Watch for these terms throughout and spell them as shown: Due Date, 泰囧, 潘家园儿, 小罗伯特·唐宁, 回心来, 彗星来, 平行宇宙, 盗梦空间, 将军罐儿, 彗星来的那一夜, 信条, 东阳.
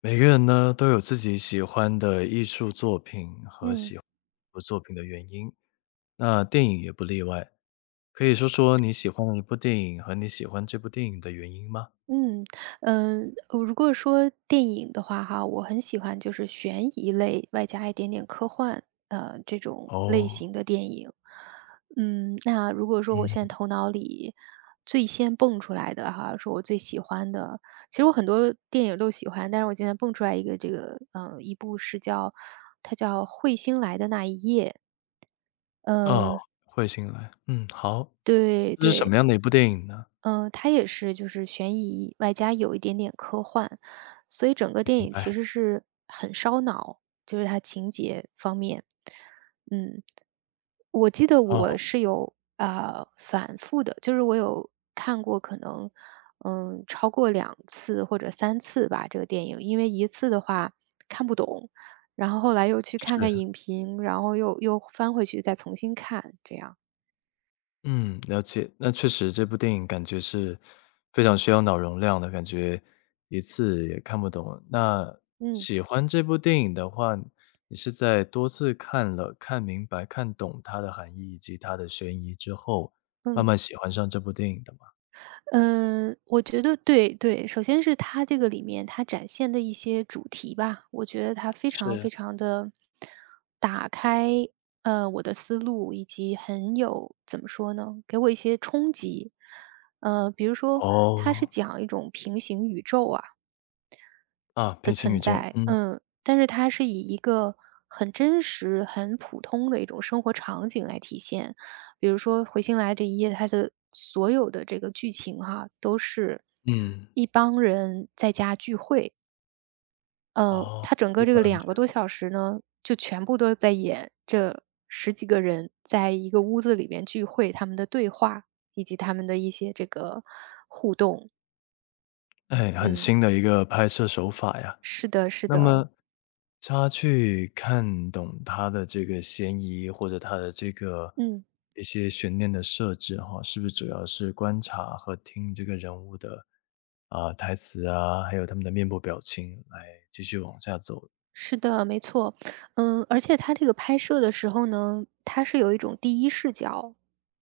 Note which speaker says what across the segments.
Speaker 1: 每个人呢都有自己喜欢的艺术作品和
Speaker 2: 嗯嗯
Speaker 1: 喜欢艺术作品的原因，那电影也不例外。可以说说你喜欢的一部电影和你喜欢这部电影的原因吗？
Speaker 2: 嗯，呃，如果说电影的话哈，我很喜欢就是悬疑类，外加一点点科幻，这种类
Speaker 1: 哦。
Speaker 2: 型的电影。那如果说我
Speaker 1: 嗯。
Speaker 2: 现在头脑里最先蹦出来的哈，是我最喜欢的，其实我很多电影都喜欢，但是我现在蹦出来一个这个，一部是叫《彗星来的那一夜》，
Speaker 1: 哦，
Speaker 2: 呃，
Speaker 1: 彗星来，嗯，好，
Speaker 2: 对
Speaker 1: 这是什
Speaker 2: 对，
Speaker 1: 么样的一部电影呢？
Speaker 2: 嗯，它也是就是悬疑，外加有一点点科幻，所以整个
Speaker 1: 明
Speaker 2: 电影
Speaker 1: 白。
Speaker 2: 其实是很烧脑，就是它情节方面。嗯，我记得
Speaker 1: 哦。
Speaker 2: 我是反复的，就是我有看过可能超过两次或者三次吧这个电影，因为一次的话看不懂，然后后来又去看
Speaker 1: 是。
Speaker 2: 看影评，然后又翻回去再重新看，这样。
Speaker 1: 嗯，了解。那确实这部电影感觉是非常需要脑容量的，感觉一次也看不懂。那
Speaker 2: 嗯
Speaker 1: 喜欢这部电影的话，你是在多次看了、看明白、看懂它的含义以及它的悬疑之后，慢
Speaker 2: 嗯。
Speaker 1: 慢喜欢上这部电影的吗？
Speaker 2: 嗯，我觉得对对，首先是它这个里面它展现的一些主题吧，我觉得它非常
Speaker 1: 是。
Speaker 2: 非常的打开，我的思路，以及很有怎么说呢，给我一些冲击。比如说它是
Speaker 1: 哦。
Speaker 2: 讲一种平行宇宙啊，
Speaker 1: 啊，
Speaker 2: 的
Speaker 1: 平行
Speaker 2: 存
Speaker 1: 宇宙，
Speaker 2: 在，
Speaker 1: 嗯。
Speaker 2: 但是它是以一个很真实、很普通的一种生活场景来体现。比如说《回心来》这一页，它的所有的这个剧情哈，都是
Speaker 1: 嗯。
Speaker 2: 一帮人在家聚会，嗯，
Speaker 1: 哦，
Speaker 2: 它整
Speaker 1: 一
Speaker 2: 个这
Speaker 1: 般
Speaker 2: 个
Speaker 1: 人
Speaker 2: 两
Speaker 1: 学
Speaker 2: 个多
Speaker 1: 会。
Speaker 2: 小时呢，就全部都在演这十几个人在一个屋子里面聚会，他们的对话以及他们的一些这个互动。
Speaker 1: 哎，很
Speaker 2: 嗯，
Speaker 1: 新的一个拍摄手法呀。
Speaker 2: 是的，是
Speaker 1: 那
Speaker 2: 的，
Speaker 1: 么他去看懂他的这个嫌疑，或者他的这个
Speaker 2: 嗯。
Speaker 1: 一些悬念的设置哈，是不是主要是观察和听这个人物的，啊，台词啊，还有他们的面部表情来继续往下走？
Speaker 2: 是的，没错。而且它这个拍摄的时候呢，它是有一种第一视角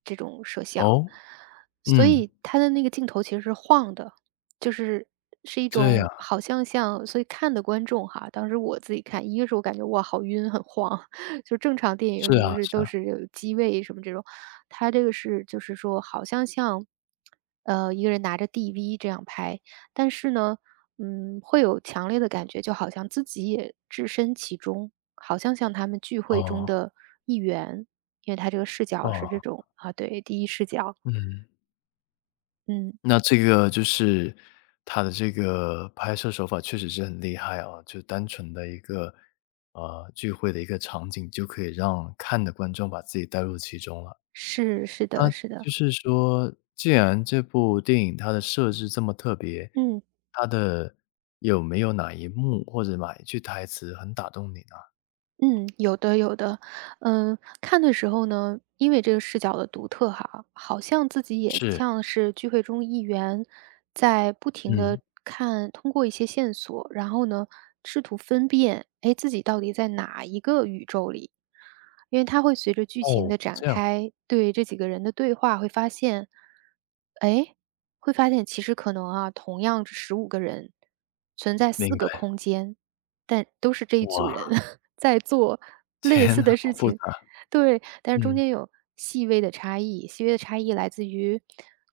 Speaker 2: 这种摄像，
Speaker 1: 哦？
Speaker 2: 所
Speaker 1: 嗯，
Speaker 2: 以它的那个镜头其实是晃的，就是是一
Speaker 1: 这样，
Speaker 2: 种好像像，所以看的观众哈，当时我自己看，一个是我感觉哇好晕，很晃，就正常电
Speaker 1: 是
Speaker 2: 影里不
Speaker 1: 啊，
Speaker 2: 是
Speaker 1: 是
Speaker 2: 都
Speaker 1: 啊。
Speaker 2: 是有机位什么这种，它这个是就是说好像，一个人拿着 DV 这样拍，但是呢，会有强烈的感觉，就好像自己也置身其中，好像他们聚会中
Speaker 1: 哦。
Speaker 2: 的一员，因为他这个视角是这
Speaker 1: 哦。
Speaker 2: 种啊，对，第一视角，
Speaker 1: 嗯。
Speaker 2: 嗯，
Speaker 1: 那这个就是他的这个拍摄手法确实是很厉害啊，就单纯的一个，聚会的一个场景，就可以让看的观众把自己带入其中了。
Speaker 2: 是的,是的，
Speaker 1: 就是说，既然这部电影它的设置这么特别，
Speaker 2: 嗯。
Speaker 1: 它的有没有哪一幕或者哪一句台词很打动你呢？
Speaker 2: 嗯，有的有的，看的时候呢，因为这个视角的独特哈，好像自己也
Speaker 1: 是。
Speaker 2: 像是聚会中一员，在不停的
Speaker 1: 嗯。
Speaker 2: 看，通过一些线索，然后呢，试图分辨，哎，自己到底在哪一个宇宙里？因为它会随着剧情
Speaker 1: 哦，
Speaker 2: 的展
Speaker 1: 这样，
Speaker 2: 开，对这几个人的对话会发现，哎，会发现其实可能啊，同样是15个人，存在四
Speaker 1: 明
Speaker 2: 个
Speaker 1: 白。
Speaker 2: 空间。但都是这一组
Speaker 1: 哇，
Speaker 2: 人 在做类
Speaker 1: 天
Speaker 2: 似
Speaker 1: 呐，
Speaker 2: 的
Speaker 1: 好
Speaker 2: 事
Speaker 1: 复杂。
Speaker 2: 情。对，但是中
Speaker 1: 嗯。
Speaker 2: 间有细微的差异，细微的差异来自于，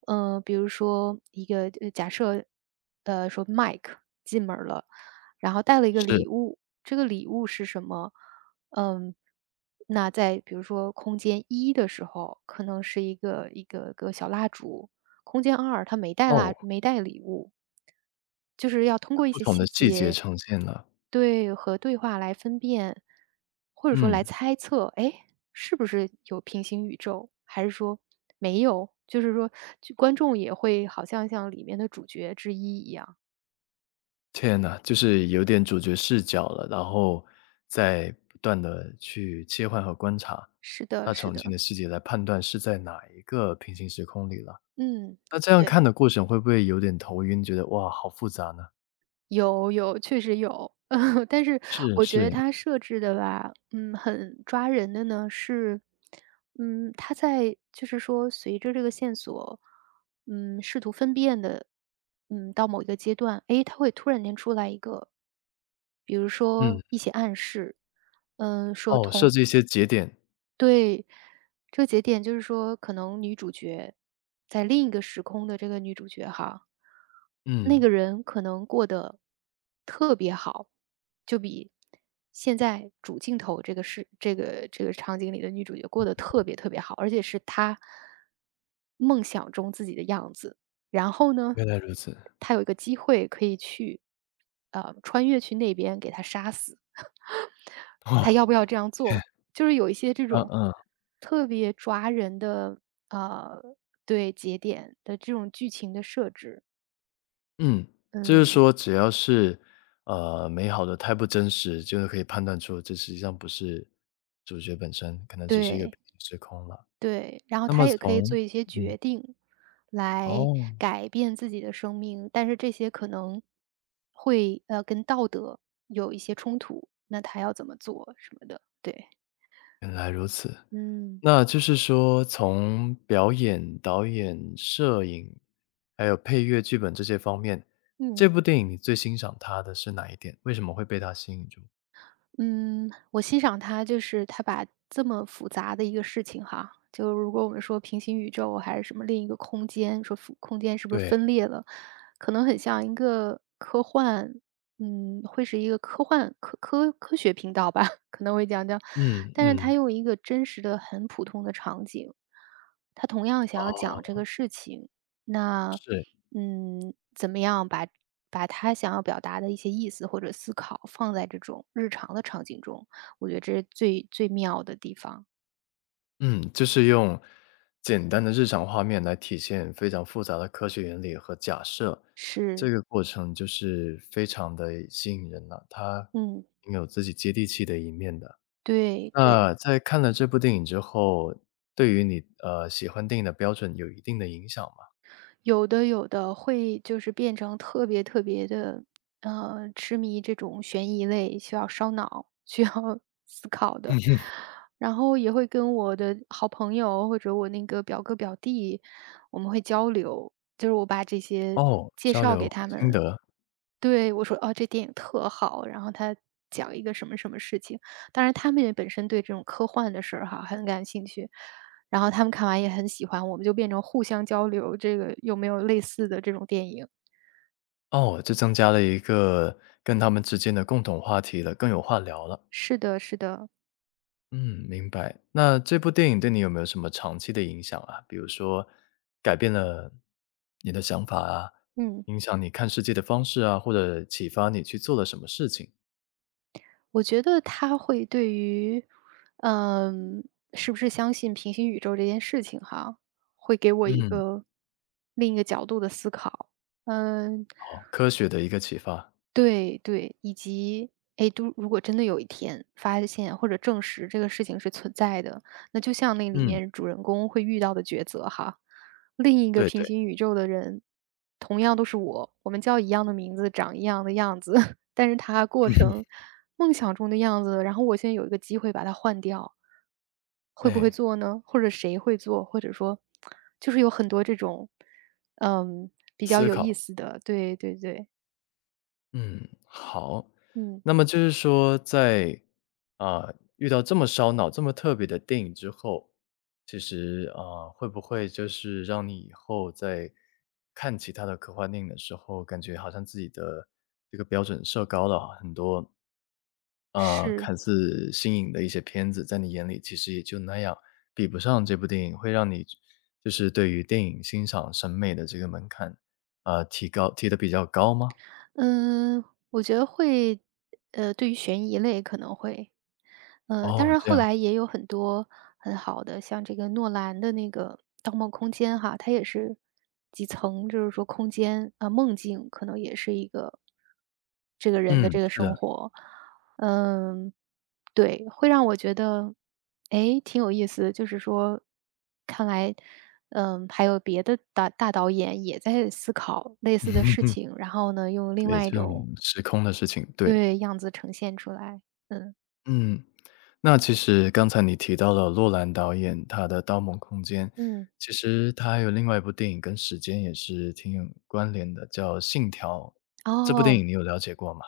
Speaker 2: 比如说一个假设，说 Mike 进门儿了，然后带了一个
Speaker 1: 是。
Speaker 2: 礼物，这个礼物是什么？嗯，那在比如说空间一的时候，可能是一个个小蜡烛，空间二他没带
Speaker 1: 哦，
Speaker 2: 啦，没带礼物。就是要通过一
Speaker 1: 不
Speaker 2: 些
Speaker 1: 同的
Speaker 2: 细
Speaker 1: 细节
Speaker 2: 节
Speaker 1: 呈现了。
Speaker 2: 对，和对话来分辨，或者说来
Speaker 1: 嗯。
Speaker 2: 猜测，哎，是不是有平行宇宙？还是说没有？就是说就观众也会好像里面的主角之一一样。
Speaker 1: 天呐，就是有点主角视角了，然后再不断的去切换和观察
Speaker 2: 是的，
Speaker 1: 他
Speaker 2: 是
Speaker 1: 呈现
Speaker 2: 的。
Speaker 1: 的细节来判断是在哪一个平行时空里了。
Speaker 2: 嗯，
Speaker 1: 那这样
Speaker 2: 对。
Speaker 1: 看的过程会不会有点头晕，觉得哇，好复杂呢？
Speaker 2: 有有，确实有。但是
Speaker 1: 是
Speaker 2: 我觉得
Speaker 1: 是。
Speaker 2: 它设置的吧，很抓人的呢是，它在就是说随着这个线索，试图分辨的，到某一个阶段，诶，它会突然间出来一个，比如
Speaker 1: 嗯。
Speaker 2: 说一些暗示，嗯，说
Speaker 1: 哦，设
Speaker 2: 同
Speaker 1: 置一些节点。
Speaker 2: 对，这个节点就是说，可能女主角在另一个时空的这个女主角哈，那
Speaker 1: 嗯。
Speaker 2: 个人可能过得特别好，就比现在主镜头这个是这个场景里的女主角过得特别特别好，而且是她梦想中自己的样子。然后呢，
Speaker 1: 原来如此。
Speaker 2: 她有一个机会可以去，穿越去那边给她杀死。他
Speaker 1: 哇。
Speaker 2: 要不要这样
Speaker 1: 天。
Speaker 2: 做？就是有一些这
Speaker 1: 嗯
Speaker 2: 种
Speaker 1: 嗯。
Speaker 2: 特别抓人的，呃，对，节点的这种剧情的设置。
Speaker 1: 嗯，就是
Speaker 2: 嗯，
Speaker 1: 说只要是，美好的太不真实，就是可以判断出这实际上不是主角本身，可能只是一个
Speaker 2: 对，
Speaker 1: 平行时空了。
Speaker 2: 对，然后
Speaker 1: 那么
Speaker 2: 他也可以
Speaker 1: 从
Speaker 2: 做一些
Speaker 1: 嗯。
Speaker 2: 决定来
Speaker 1: 哦，
Speaker 2: 改变自己的生命，但是这些可能会，跟道德有一些冲突，那他要怎么做什么的，对，
Speaker 1: 原来如此。
Speaker 2: 嗯，
Speaker 1: 那就是说从表演、导演、摄影，还有配乐、剧本这些方面，
Speaker 2: 嗯。
Speaker 1: 这部电影你最欣赏它的是哪一点？为什么会被它吸引住？
Speaker 2: 嗯，我欣赏他，就是他把这么复杂的一个事情哈，就如果我们说平行宇宙还是什么另一个空间，说复空间是不是
Speaker 1: 对。
Speaker 2: 分裂了，可能很像一个科幻，会是一个科幻科学频道吧，可能会讲讲，
Speaker 1: 嗯
Speaker 2: 但是
Speaker 1: 嗯。
Speaker 2: 他用一个真实的、很普通的场景，他同样想要讲这
Speaker 1: 哦。
Speaker 2: 个事情，那，
Speaker 1: 是。
Speaker 2: 怎么样把他想要表达的一些意思或者思考放在这种日常的场景中，我觉得这是最最妙的地方，
Speaker 1: 嗯，就是用简单的日常画面来体现非常复杂的科学原理和假设，这
Speaker 2: 是，
Speaker 1: 个过程就是非常的吸引人了，它
Speaker 2: 嗯，
Speaker 1: 挺有自己接地气的一面的。
Speaker 2: 对对。
Speaker 1: 那在看了这部电影之后，对于你，喜欢电影的标准有一定的影响吗？
Speaker 2: 有的有的，会就是变成特别特别的，痴迷这种悬疑类，需要烧脑、需要 思考的。然后也会跟我的好朋友或者我那个表哥表弟，我们会交流，就是我把这些
Speaker 1: 哦，
Speaker 2: 介
Speaker 1: 交
Speaker 2: 绍
Speaker 1: 流
Speaker 2: 给他
Speaker 1: 心
Speaker 2: 们，
Speaker 1: 得。
Speaker 2: 对，我说："哦，这电影特好。"然后他讲一个什么什么事情，当然他们也本身对这种科幻的事儿哈，很感兴趣，然后他们看完也很喜欢，我们就变成互相交流，这个有没有类似的这种电影。
Speaker 1: 哦，就增加了一个跟他们之间的共同话题了，更有话聊了。
Speaker 2: 是的是的，
Speaker 1: 嗯，明白。那这部电影对你有没有什么长期的影响啊？比如说改变了你的想法啊，
Speaker 2: 嗯，
Speaker 1: 影响你看世界的方式啊，或者启发你去做了什么事情？
Speaker 2: 我觉得他会对于，嗯，是不是相信平行宇宙这件事情哈，会给我一
Speaker 1: 嗯。
Speaker 2: 个另一个角度的思考。嗯。
Speaker 1: 哦，科学的一个启发。
Speaker 2: 对对，以及，哎，诶都如果真的有一天发现或者证实这个事情是存在的，那就像那里
Speaker 1: 嗯，
Speaker 2: 面主人公会遇到的抉择哈，另一个
Speaker 1: 对
Speaker 2: 平
Speaker 1: 对，
Speaker 2: 行宇宙的人，同样都是我，我们叫一样的名字，长一样的样子，但是他过成 梦想中的样子，然后我现在有一个机会把它换掉，会不会
Speaker 1: 哎，
Speaker 2: 做呢？或者谁会做？或者说，就是有很多这种，嗯，比较
Speaker 1: 思
Speaker 2: 有意
Speaker 1: 考。
Speaker 2: 思的，对对对，
Speaker 1: 嗯，好。
Speaker 2: 嗯。
Speaker 1: 那么就是说在，啊，遇到这么烧脑、这么特别的电影之后，其实，啊，会不会就是让你以后在看其他的科幻电影的时候，感觉好像自己的这个标准设高了啊很多，啊，
Speaker 2: 是，
Speaker 1: 看似新颖的一些片子，在你眼里其实也就那样，比不上这部电影，会让你就是对于电影欣赏审美的这个门槛，啊，提高提的比较高吗？
Speaker 2: 嗯，我觉得会，对于悬疑类可能会，当
Speaker 1: 哦，
Speaker 2: 然
Speaker 1: 这
Speaker 2: 后
Speaker 1: 样。
Speaker 2: 来也有很多很好的，像这个诺兰的那个《盗梦空间》哈，它也是几层，就是说空间啊、梦境可能也是一个这个人的
Speaker 1: 嗯，
Speaker 2: 这个
Speaker 1: 是的，
Speaker 2: 生活，嗯，对，会让我觉得，哎，挺有意思的就是说，看来，还有别的大导演也在思考类似的事 情，然后呢，用另
Speaker 1: 对，
Speaker 2: 外一
Speaker 1: 这种
Speaker 2: 种
Speaker 1: 时空的事情，对。
Speaker 2: 对样子呈现出来。嗯
Speaker 1: 嗯，那其实刚才你提到了洛兰导演他的《盗梦空间》，
Speaker 2: 嗯，
Speaker 1: 其实他还有另外一部电影跟时间也是挺有关联的，叫《信条》，这部电
Speaker 2: 哦，
Speaker 1: 影你有了解过吗？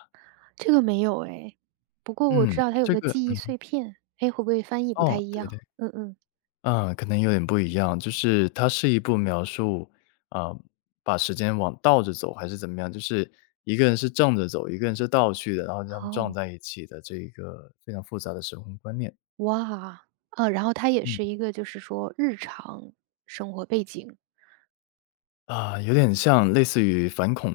Speaker 2: 这个没有哎，不过我知
Speaker 1: 嗯，
Speaker 2: 道它有
Speaker 1: 这
Speaker 2: 个
Speaker 1: 个
Speaker 2: 记忆
Speaker 1: 嗯，
Speaker 2: 碎片，哎，会不会翻译不太
Speaker 1: 哦，
Speaker 2: 一
Speaker 1: 对
Speaker 2: 样？
Speaker 1: 对。
Speaker 2: 嗯嗯，
Speaker 1: 嗯，可能有点不一样，就是它是一部描述，啊，把时间往倒着走还是怎么样，就是一个人是正着走，一个人是倒去的，然后他们撞
Speaker 2: 哦，
Speaker 1: 在一起的这一个非常复杂的时空观念。
Speaker 2: 哇，然后它也
Speaker 1: 嗯。
Speaker 2: 是一个就是说日常生活背景，
Speaker 1: 啊，有点像类似于反恐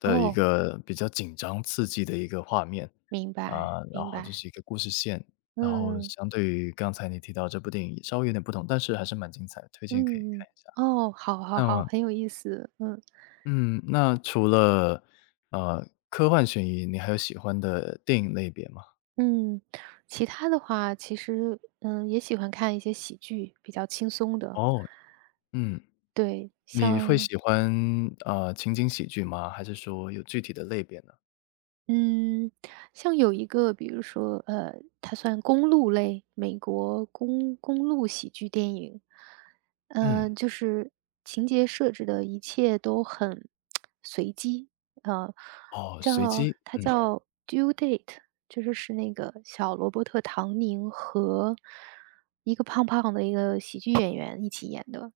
Speaker 1: 的一
Speaker 2: 哦。
Speaker 1: 个比较紧张刺激的一个画面，
Speaker 2: 明白，
Speaker 1: 啊，然
Speaker 2: 明
Speaker 1: 后就
Speaker 2: 白，
Speaker 1: 是一个故事线，然后
Speaker 2: 嗯，
Speaker 1: 相对于刚才你提到这部电影稍微有点不同，但是还是蛮精彩的，推荐可以
Speaker 2: 嗯，
Speaker 1: 看
Speaker 2: 嗯
Speaker 1: 一下。
Speaker 2: 哦，好好
Speaker 1: 那
Speaker 2: 好，
Speaker 1: 么
Speaker 2: 很有意思，嗯，
Speaker 1: 嗯，那除了，科幻悬疑，你还有喜欢的电影类别吗？
Speaker 2: 嗯，其他的话，其实，也喜欢看一些喜剧，比较轻松的，
Speaker 1: 哦。嗯，
Speaker 2: 对，
Speaker 1: 你会喜欢，情景喜剧吗？还是说有具体的类别呢？
Speaker 2: 嗯，像有一个，比如说，它算公路类，美国公路喜剧电影，
Speaker 1: 嗯。
Speaker 2: 就是情节设置的一切都很 随机，呃，
Speaker 1: 哦，随
Speaker 2: 叫
Speaker 1: 机，嗯，
Speaker 2: 《Due Date》,就是那个小罗伯特·唐宁和一个胖胖的一个喜剧演员一起演的，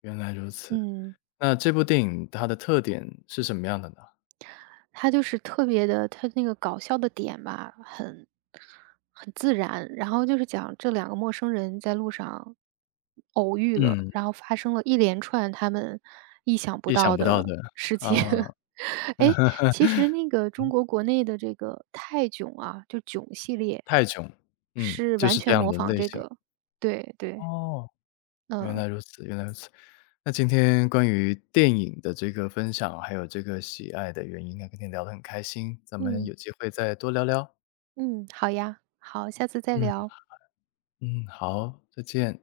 Speaker 1: 原来如此。
Speaker 2: 嗯，
Speaker 1: 那这部电影它的特点是什么样的呢？
Speaker 2: 他就是特别的，他那个搞笑的点吧，很自然。然后就是讲这两个陌生人在路上偶遇了，
Speaker 1: 嗯，
Speaker 2: 然后发生了一连串他们意想不
Speaker 1: 意想
Speaker 2: 到
Speaker 1: 不到
Speaker 2: 的
Speaker 1: 的，
Speaker 2: 事情。
Speaker 1: 啊，
Speaker 2: 哎，其实那个中国国内的这个泰囧啊，就囧系列
Speaker 1: 泰囧，嗯，
Speaker 2: 是
Speaker 1: 就
Speaker 2: 完
Speaker 1: 是这
Speaker 2: 全
Speaker 1: 样
Speaker 2: 模
Speaker 1: 的
Speaker 2: 仿
Speaker 1: 类
Speaker 2: 这
Speaker 1: 型，
Speaker 2: 个，对对，
Speaker 1: 哦。原来
Speaker 2: 嗯
Speaker 1: 如此，原来如此。那今天关于电影的这个分享，还有这个喜爱的原因啊，跟你聊得很开心，咱们
Speaker 2: 嗯
Speaker 1: 有机会再多聊聊。
Speaker 2: 嗯，好呀，好，下次再
Speaker 1: 嗯。
Speaker 2: 聊。
Speaker 1: 嗯，好，再见。